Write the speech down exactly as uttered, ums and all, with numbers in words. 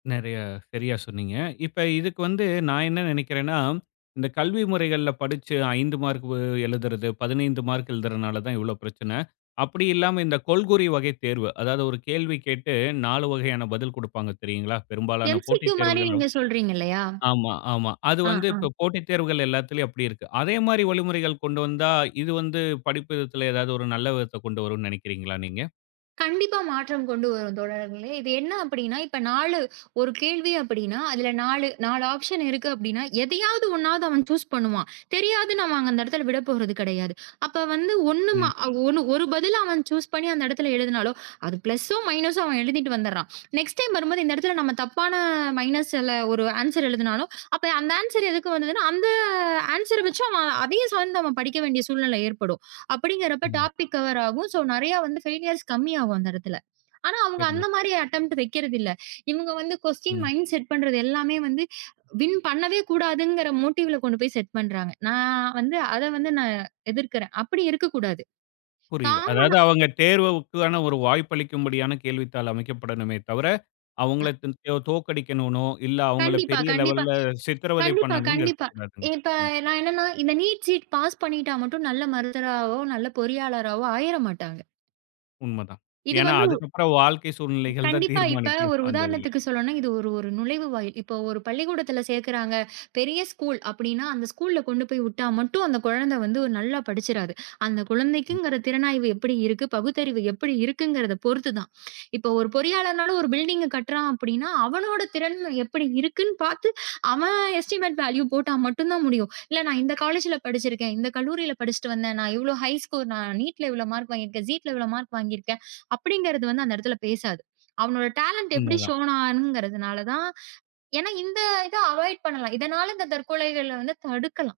நிறையா சரியா சொன்னீங்க. இப்ப இதுக்கு வந்து, நான் என்ன நினைக்கிறேன்னா, இந்தக் கல்வி முறைகள்ல படிச்சு ஐந்து மார்க் வ எழுதறது பதினைந்து மார்க் எழுதறனாலதான் இவ்ளோ பிரச்சனை. அப்படி இல்லாம இந்தக் கொள்கூறி வகை தேர்வு. அதாவது ஒரு கேள்வி கேட்டு நாலு வகையான பதில் குடுப்பாங்க தெரியுங்களா? பெரும்பாலான எம்சிக்யூ போட்டித் மாரி தேர்வுகளோ நீங்கச் சொல்றீங்க இல்லையா? ஆமா, ஆமா. அது ஆ, வந்து, ஆ. இப்ப போட்டித் தேர்வுகள் எல்லாத்துலயும் அப்படி இருக்கு. அதே மாதிரி வழிமுறைகளைக் கொண்டு வந்தா, இது வந்து படிப்பு விதத்துல எதாவது ஒரு நல்ல விதத்த கொண்டு வரும்னு நினைக்கிறீங்களா நீங்க? கண்டிப்பா மாற்றம் கொண்டு வரும் தோழர்களே. இது என்ன அப்படின்னா இப்ப நாலு ஒரு கேள்வி அப்படின்னா அதுல நாலு நாலு ஆப்ஷன் இருக்கு. அப்படின்னா எதையாவது ஒண்ணாவது அவன் சூஸ் பண்ணுவான். தெரியாதுன்னா அந்த இடத்துல விடப்போறது கெடையாது. அப்ப வந்து ஒண்ணு ம ம். ஒரு ஒரு பதில அவன் சூஸ் பண்ணி அந்த இடத்துல எழுதனாலோ அது ப்ளஸ்சும், மைனஸ்ம் அவன் எழுதிட்டு வந்துட்றான். நெக்ஸ்ட் டைம் வரும்போது இந்த இடத்துல நாம தப்பான மைனஸால ஒரு ஆன்சர் எழுதினாலும், அப்ப அந்த ஆன்சர் எதுக்கு வந்தது? அந்த ஆன்சர வச்சு அவன் அதையும் சார்ந்து படிக்க வேண்டிய சூழ்நிலை ஏற்படும். அப்படிங்கிறப்போ உண்ம. டாப்பிக் கவர் ஆகும். ஸோ நிறைய வந்து ஃபெய்லியர்ஸ் கம்மியாகும் அந்த இடத்துல. ஆனா அவங்க தெரியும். அந்த மாதிரி அட்டெம்ப்ட் வெக்கிறது இல்ல. இவனுங்க வந்து க்வஸ்டீன் ம். மைண்ட் செட் பண்றது எல்லாமே வந்து, வின் பண்ணவே கூடாதுங்கிற மோட்டீவ்ல கொண்டு போய் செட் பண்றாங்க. நான் வந்து அத வந்து நான் எதிர்க்கிறேன். அப்படி இருக்கக் கூடாது. புரியுது. அதாவது காம்மனா அவங்க தேர்வுவுக்கு தானே ஒரு வாய்ப்பளிக்கும் படியான கேள்வித்தாள் அமைக்கப்படனுமே தவர, ம். அவங்களைத் [unintelligible] தோற்கடிக்கணுனோ, இல்ல அவங்கள கண்டிப்பா, பெரிய கண்டிப்பா, லெவல்ல சித்திரவதை கண்டிப்பா, பண்ணனும்னு கண்டிப்பா. இருக்கக் கூடாதுங்க. இப்ப ம். நான் என்னன்னா இந்த நீட் ஜீட் பாஸ் பண்ணிட்டா மட்டும் நல்ல மருத்துவராவோ, நல்ல பொறியாளராவோ ஆயிறமாட்டாங்க. உண்ம தான். இது ஏன்னா வந்து அதுக்கப்புறம், வாழ்க்கை சூழ்நிலைகள் தான் கண்டிப்பா. இப்ப தீர்மானிக்கும் ஒரு இப்ப அந்த இதுல. உதாரணத்துக்குச் சொல்லணும்னா, இது ஒரு ஒரு நுழைவுவாயில். இப்ப ஒரு பள்ளிக்கூடத்துல சேர்க்கறாங்க. பெரிய ஸ்கூல் அப்படின்னா, அந்த ஸ்கூல்ல கொண்டு போய் விட்டா மட்டும் அந்தக் குழந்தை வந்து நல்லா படிச்சுறாது. அந்தக் ம். குழந்தைக்குங்கிற திறனாய்வு எப்படி இருக்கு, பகுத்தறிவு எப்படி இருக்குங்குறத பொறுத்து தான். இப்ப ஒரு பொறியாளர்னாலும் ஒரு பில்டிங் கட்டறான் அப்படின்னா அவனோட திறன் எப்படி இருக்குன்னு பாத்து, அவன் எஸ்டிமெட் வேலீவ் போட்டா மட்டும்தான் முடியும். இல்ல நான் இந்தக் காலேஜ்ல படிச்சு இருக்கேன். இந்தக் கல்லூரியில படிச்சுட்டு வந்தேன், நான் இவ்ளோ ஹை ஸ்கோர் நான் நீட்ல இவ்ளோ மார்க் வாங்கி இருக்கேன். ஜீட்ல இவ்ளோ மார்க் வாங்கி இருக்கேன், அப்படிங்கறத அந்த இடத்துல பேசாது. அவனோட டாலெண்ட் எப்படி உண்ம தான். ஸ்ஷோன் ஆகுறனால தான் ஏன்னா இந்த இதை அவாய்ட் பண்ணலாம். இதனால இந்தத் தற்கொலைகளை வந்து தடுக்கலாம்.